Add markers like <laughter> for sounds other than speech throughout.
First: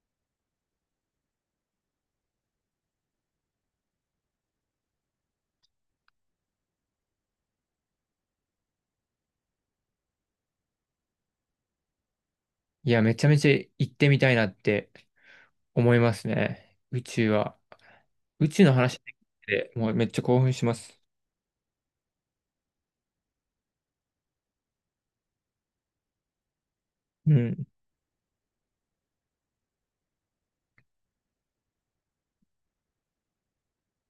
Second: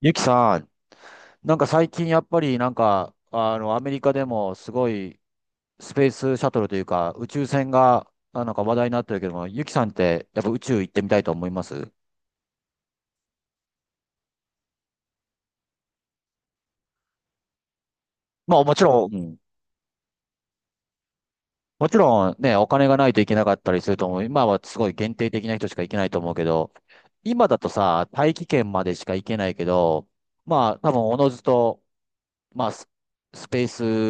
ゆきさん、なんか最近やっぱりなんか、アメリカでもすごいスペースシャトルというか宇宙船がなんか話題になってるけども、ゆきさんってやっぱ宇宙行ってみたいと思います？いや、めちゃめちゃ行ってみたいなって思いますね。宇宙は。宇まあ宙のもち話ろでん、きうん、て、もうめっちゃ興奮します。もちろんね、お金がないといけなかったりすると思う。今はすごい限定的な人しか行けないと思うけど、う今だん。とさ、大気圏までしか行けないけど、まあ多分おのずと、まあスペー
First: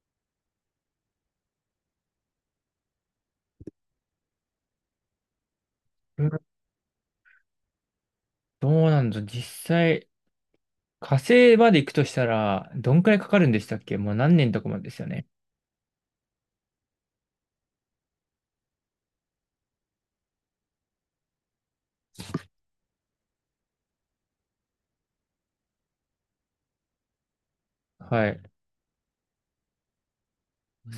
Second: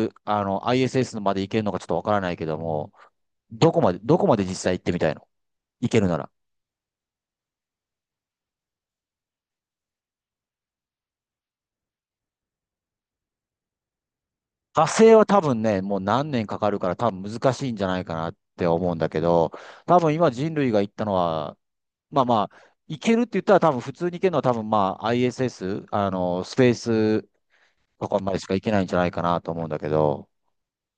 ス、ISS まで行けるのかちょっとわからないけども、どこまで実際行ってみたいの、いけるなら？どうなんだ、実際、火星まで行くとしたら、どんくらいかかるんでしたっけ。もう何年とかまで火ですよ星はね。多分ね、もう何年かかるから多分難しいんじゃないかなって思うんだけど、多分今人類が行ったのは、まあまあ、行けるって言ったら多分普通に行けるのは多分まあ ISS、スペースとかはまでい。しか行けないんじゃないかなと思うんだけど、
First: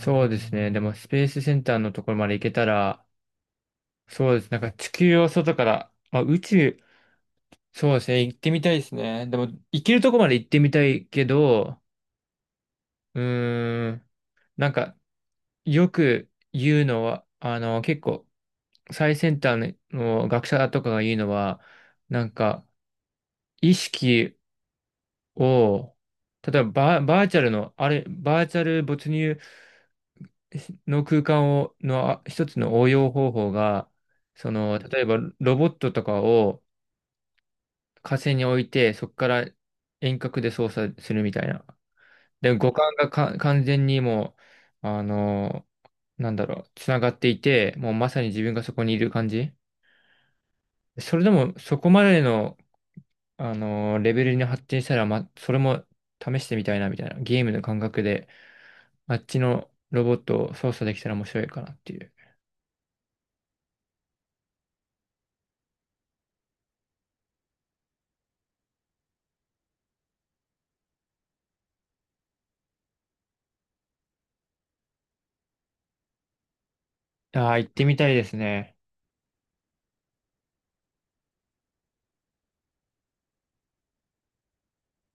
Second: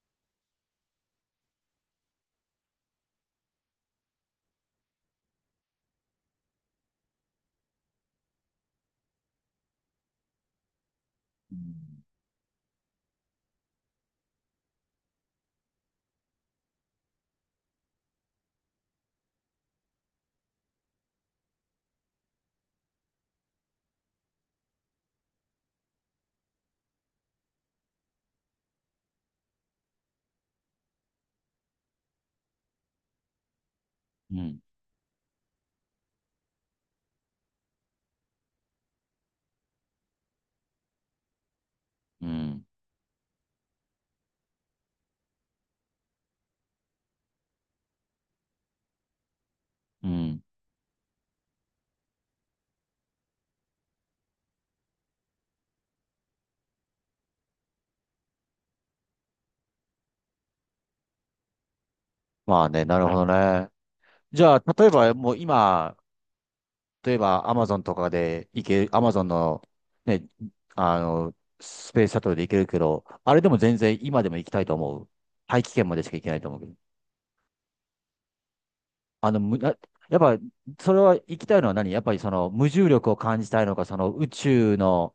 そうですね。でも、スペースセンターのところまで行けたら、そうです。なんか地球を外から、まあ、宇宙、そうですね。行ってみたいですね。でも、行けるとこまで行ってみたいけど、うーん。なんか、よく言うのは、結構、最先端の学者とかが言うのは、なんか、意識を、例えばバーチャルの、あれ、バーチャル没入の空間を、のあ一つの応用方法が、うそん、の、例えばロボットとかを火星に置いて、そこから遠隔で操作するみたいな。うで、ん、五感がか完全にもう、なんだろう、つながっていて、もうまさに自分がそこにいる感じ。うん。それでも、そこまでの、レベルに発展したら、ま、それも試してみたいな、みたいな。ゲームの感覚で、あっちのロボットを操作できたら面白いかなっていう。まあね、なるほどね。じゃあ、例えばもう今、例えば、アマゾンとかで行ける、アマゾンの、ね、あの、スペースシャトルで行けるけど、あれでも全然今でも行きたいと思う。大気圏までしか行けないと思うけど。ああ、行ってみたいですね。あの、む、なやっぱ、それは行きたいのは何？やっぱりその無重力を感じたいのか、その宇宙の、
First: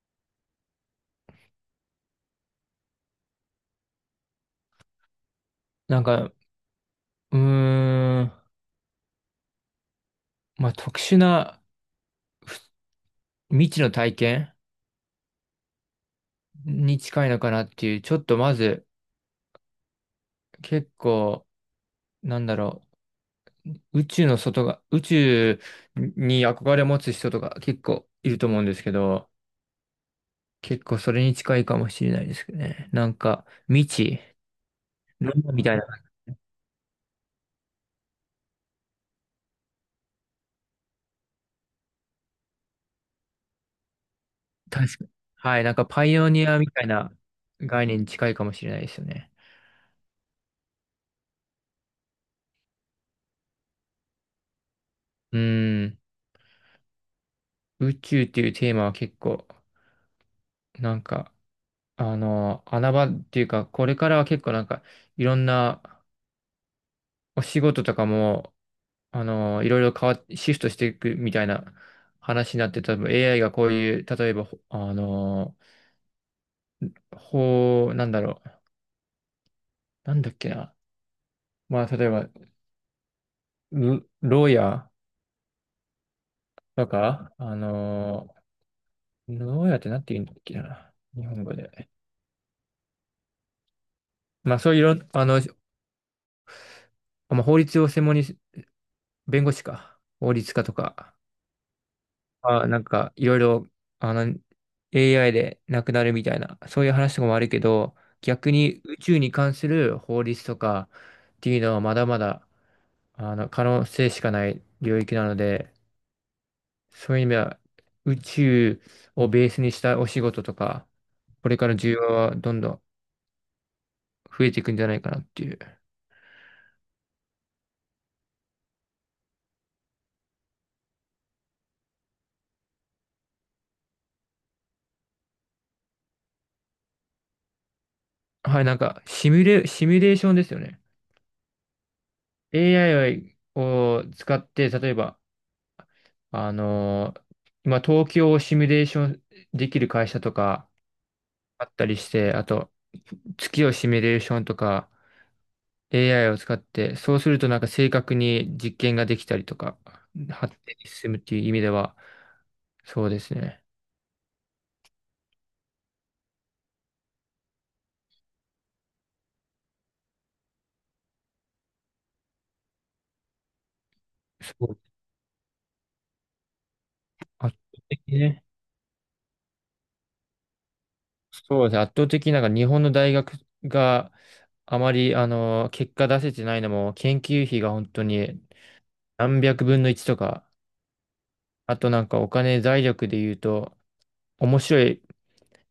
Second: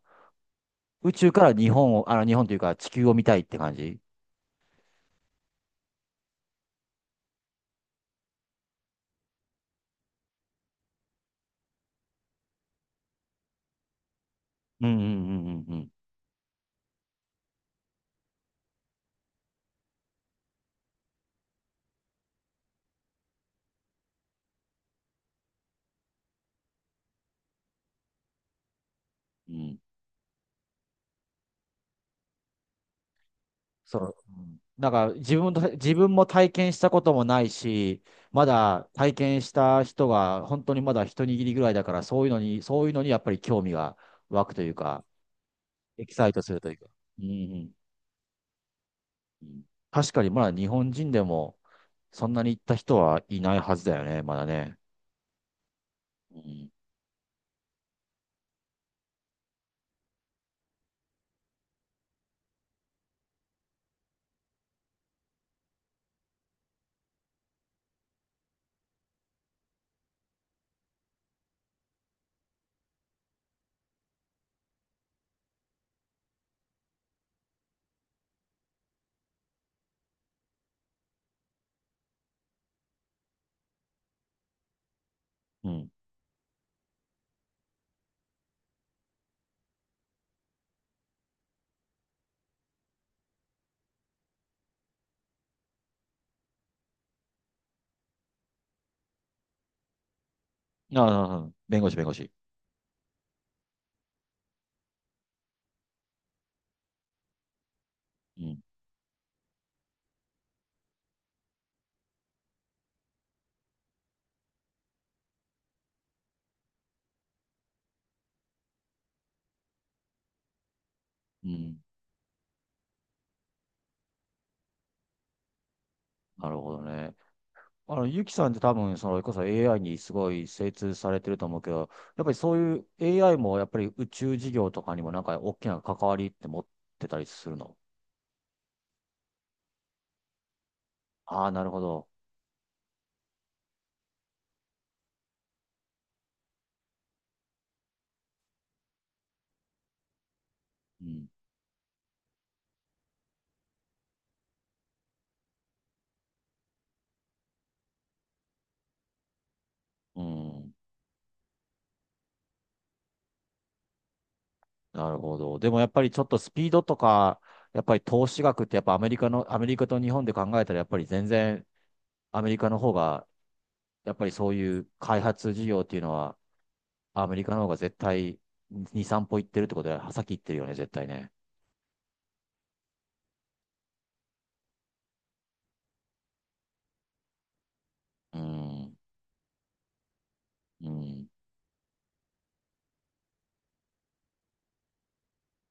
宇宙から日本を、日本というか地球を見たいって感じ？なんか、うーん、まあ、特殊な未知の体験うん、うん、うん、うん、うん。に近いのかなっていう。ちょっとまず、結構、なんだろう。宇宙の外が、宇宙に憧れを持つ人とか結構いると思うんですけど、うん、結構それに近いかもしれないですけどね。なんか、未そう、知、うん、なんかル自ー分と、みたいな、自分も体験したこともないし、まだ体験した人が本当にまだ一握りぐらいだから、そういうのに、そういうのにやっぱり興味が湧くという確かか、に。はい、なんかエパキイサオイトニすアるみというたか。いなうん、うん、概念に近いかもしれないですよね。うん。確かにまだ日本人でもそんなに行った人はいないはずだよね、まだね。うーん、うん、宇宙っていうテーマは結構、なんか、穴場っていうか、これからは結構なんか、いろんなお仕事とかも、いろいろ変わっ、シフトしていくみたいな話になって、多分 AI がこういう、例えば、ほあの、法、なんだろう、なんだっけな。まあ、例えば、牢屋うん。とか、牢屋ってなんて言うんだっけな、日本語で。まあそういういろ、あの、まあ、法律を専門に、弁護士か、法律家とあか、あ、ああ弁護士、弁護士。あ、なんかいろいろ、あの、AI でなくなるみたいな、そういう話とかもあるけど、う逆ん、に宇宙に関する法律とかっていうのはまだまだ、可能性しかない領域なので、そういう意味では、宇宙をベースにしたお仕事とか、うこれからん。需要はどんどん増えていくんじゃないかなっていう。なるほどね。ゆきさんって多分、その、それこそ AI にすごい精通されてると思うけど、やっぱりそういう AI もやっぱり宇宙事業とかにもなんか大きな関わりって持ってたりするの？はい、なんか、シミュレーションですよね。ああー、なるほど。AI を使って、例えば、あのー今、東京をシミュレーションできる会社とかうん。あったりして、あと、月をシミュレーションとか、AI を使って、そうするとなんか正確に実験ができたりとか、う発ん。展に進むっていう意味では、そうですね。なるほど。でもやっぱりちょっとスピードとか、やっぱり投資額ってやっぱアメリカの、アメリカと日本で考えたらやっぱり全然アメリカの方が、やっぱりそうそういう開発事業っていうのはアメリ圧カの方が倒絶的対ね。2、3歩行ってるってことで、先行ってるよね、絶対ね。そうですね。圧倒的になんか日本の大学があまり、結果出せてないのも、研究費が本当うにん。何百分の1とか、うん。あとなんかお金財力で言うと、面白い、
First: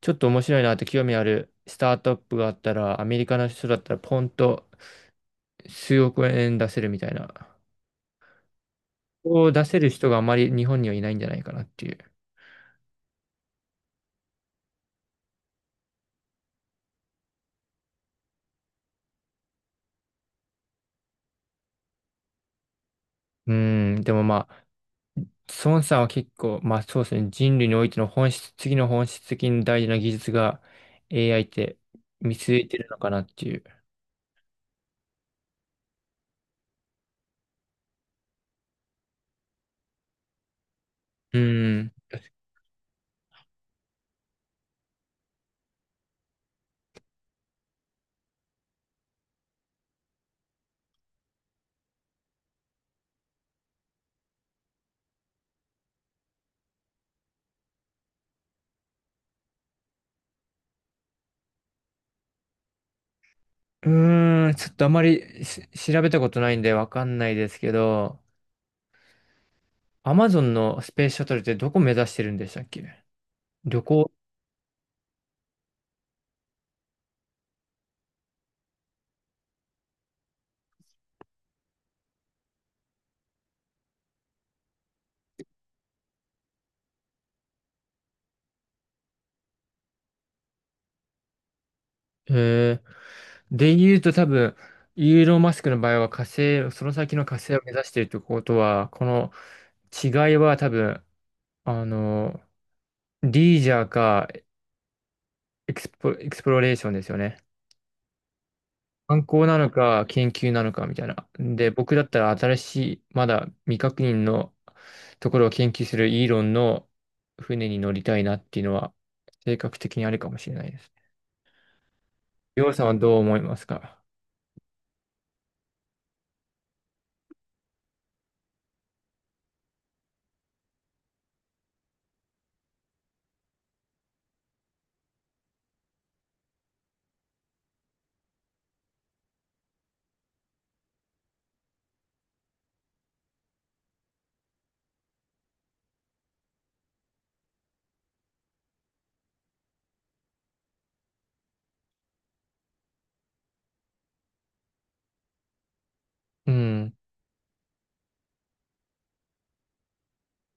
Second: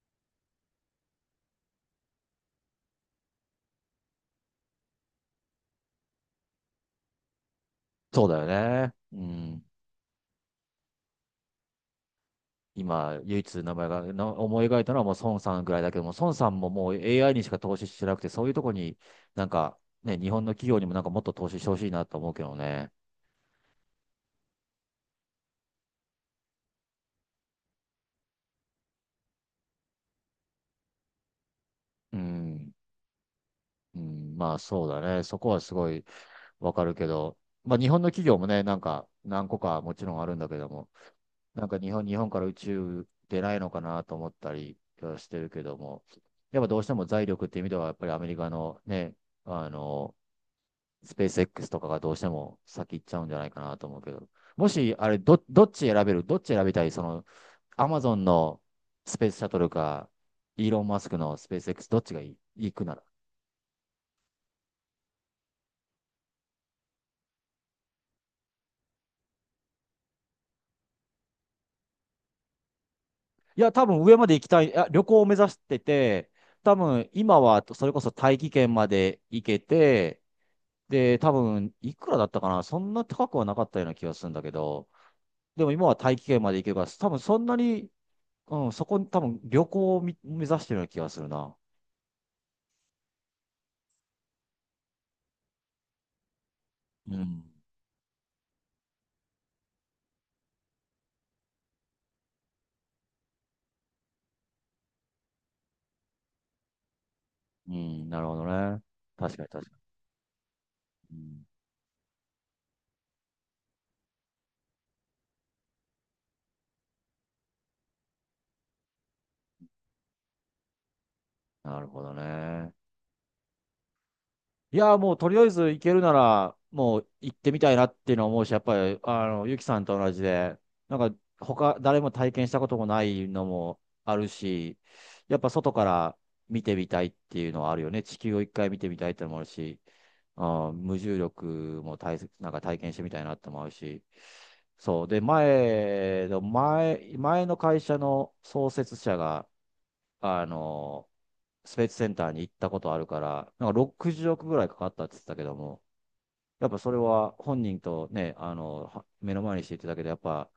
ちょっと面白いなって興味あるスタートアップがあったら、アメリカの人だったらポンと数億円出せるみたいな。そうだよね。うをん。出せる人があまり日本にはいないんじゃないかなっていう。今、唯一名前が思い描いたのはもう孫さんぐらいだけども、孫さんももう AI にしか投資してなくて、そういうとこになんかね、日本の企業にもなんかもっと投資してほしいなと思うけどね。うん、でもまあ孫さんは結構、まあそうですね、人類においての本質、次の本質的に大事な技術が AI ってう見据えん。てるのかなっていう。うん、まあそうだね。そこはすごいわかるけど、まあ日本の企業もね、なんか何個かもちろんあるんだけども、うなんかん。日本から宇宙出ないのかなと思ったりはしてるけども、やっぱどうしても財力っていう意味では、やっぱりアメリカのね、あの、スペース X とかがどうしても先行っちゃうんじゃないかなと思うけど、もし、あれど、どっち選べるどっち選びたい、その、アマゾンのスペースシャトルか、イーロン・マスクのスペース X、どっちがいい、行くなら？うーん、ちょっとあまり調べたことないんでわかんないですけど、アマゾンのスペースシャトルってどこ目指してるんでしたっけ。いや、旅多分行。上まで行きたい、旅行を目指してて、多分今はそれこそ大気圏まで行けて、で、多分いくらだったかな、そんな高くはなかったような気がするんだけど、でも今は大気圏まで行けるから、多分そんなに、うん、そこに多分旅行を目指してるような気がするな。えー、で言うと多分、イーロン・マスクの場合は火星、そのう先の火ん。星を目指しているということは、この違いは多分、あの、リージャーかエクスプロレーションですよね。うん、なるほどね。観確か光に、な確のかか、研究なのかみたいに。うな。ん、で、僕だったら新しい、まだ未確認のところを研究するイーロンの船に乗りたいなっていうのは、性格的にあるかもしれないですね。なるほどりょね。うさんはどう思いますか？いや、もうとりあえず行けるなら、もう行ってみたいなっていうのは思うし、やっぱり、ゆきさんと同じで、なんか、他、誰も体験したこともないのもあるし、やっぱ外から見てみたいっていうのはあるよね。地球を一回見てみたいってのもあるし、あー、無重力もなんか体験してみたいなって思うし、そう。で、前の会社の創設者が、あの、スペースセンターに行ったことあるから、なんか60億ぐらいかかったって言ってたけども、うやっぱそん。れは本人とね、目の前にして言ってただけで、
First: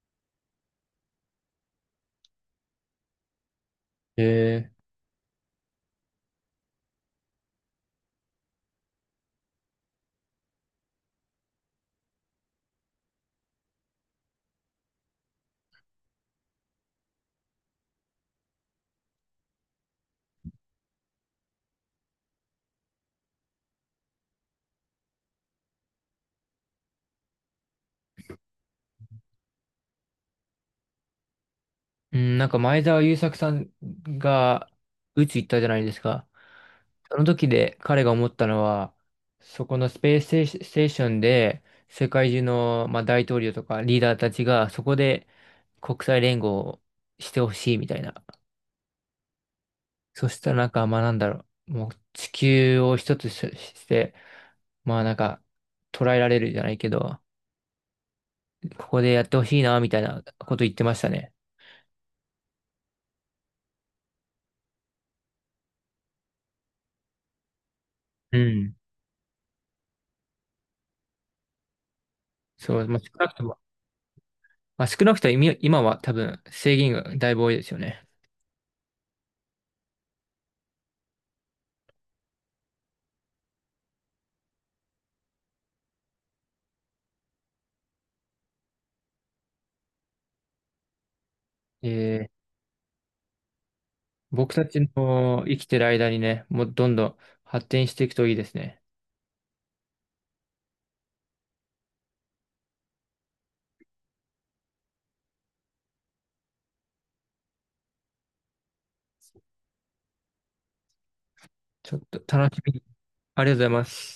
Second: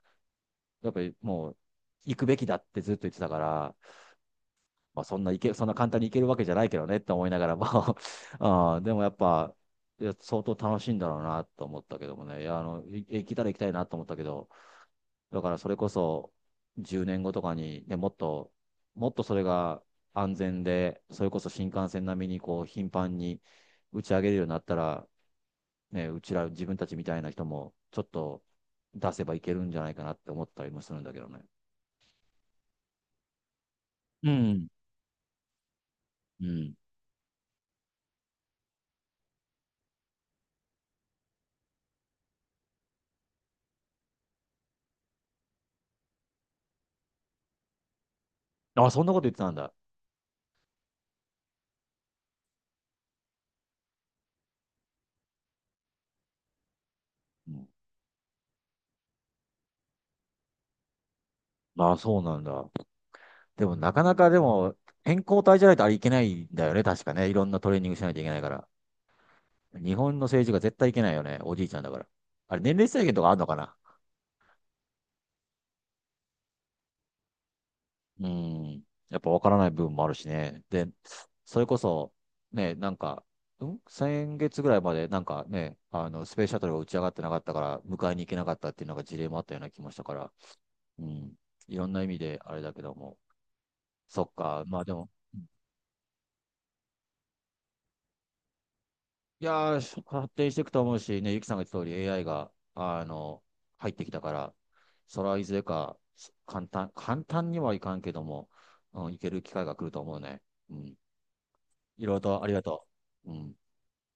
やっぱりもう、行くべきだってずっと言ってたから、えー、まあ、そんな簡単に行けるわけじゃないけどねって思いながらも <laughs> あー、でもやっぱ、いや相当楽しいんだろうなと思ったけどもね、いや、行けたら行きたいなと思ったけど、だからそれこそ10年後とかに、ね、もっとそれが安全で、それこそ新幹線並みにこう頻繁に打ち上げるようになったら、ね、うちら自分たちみたいな人もちょっと出せばいけるんじゃないかなって思ったりもするんだけどね。うん、なんか前澤友作さんうん。が宇宙行ったじゃないですか。うん。その時で彼が思ったのは、そこのスペースステーシステーションで世界中の、まあ、大統領とかリーダーたちがそこで国際連合をしてほしいみたいな。あ、そんなこと言ってたんだ。そしたらなんか、まあなんだろう、もう地球を一つしして、まあなんか捉えられるじゃないけど、うん。ここでやってほしいなみたいなこと言ってましたね。ああ、そうなんだ。でも、なかなかでも、健康体じゃないとあれいけないんだよね。確かね。いろんなトレーニングしないといけうないから。ん。日本の政治が絶対いけないよね。おじいちゃんだから。あれ、年そ齢う、まあ、制少限となかあくるとのかもな？まあ、少なくとも今は多分制限がだいぶ多いですよね。うん。やっぱわからない部分もあるしね。で、それこそ、ね、なんか、先月ぐらいまで、なんかね、スペースシャトルが打ち上がってなかったから、迎えに行けなかったっていうのが事例もあったような気もしたから、うん。いろんな意味えでー、あれだけども。そっ僕か。たまちあでも、の生きてる間にね、もうどんどん発展していくといいですね。いやー、発展していくと思うし、ね、ゆきさんが言った通り AI が、入ってきたから、それはいずれか、簡単にはいかんけども、うん、いける機会が来ると思うね。うん。ちょっいろいろととあり楽がしみに。とう。うありん。がとうございます。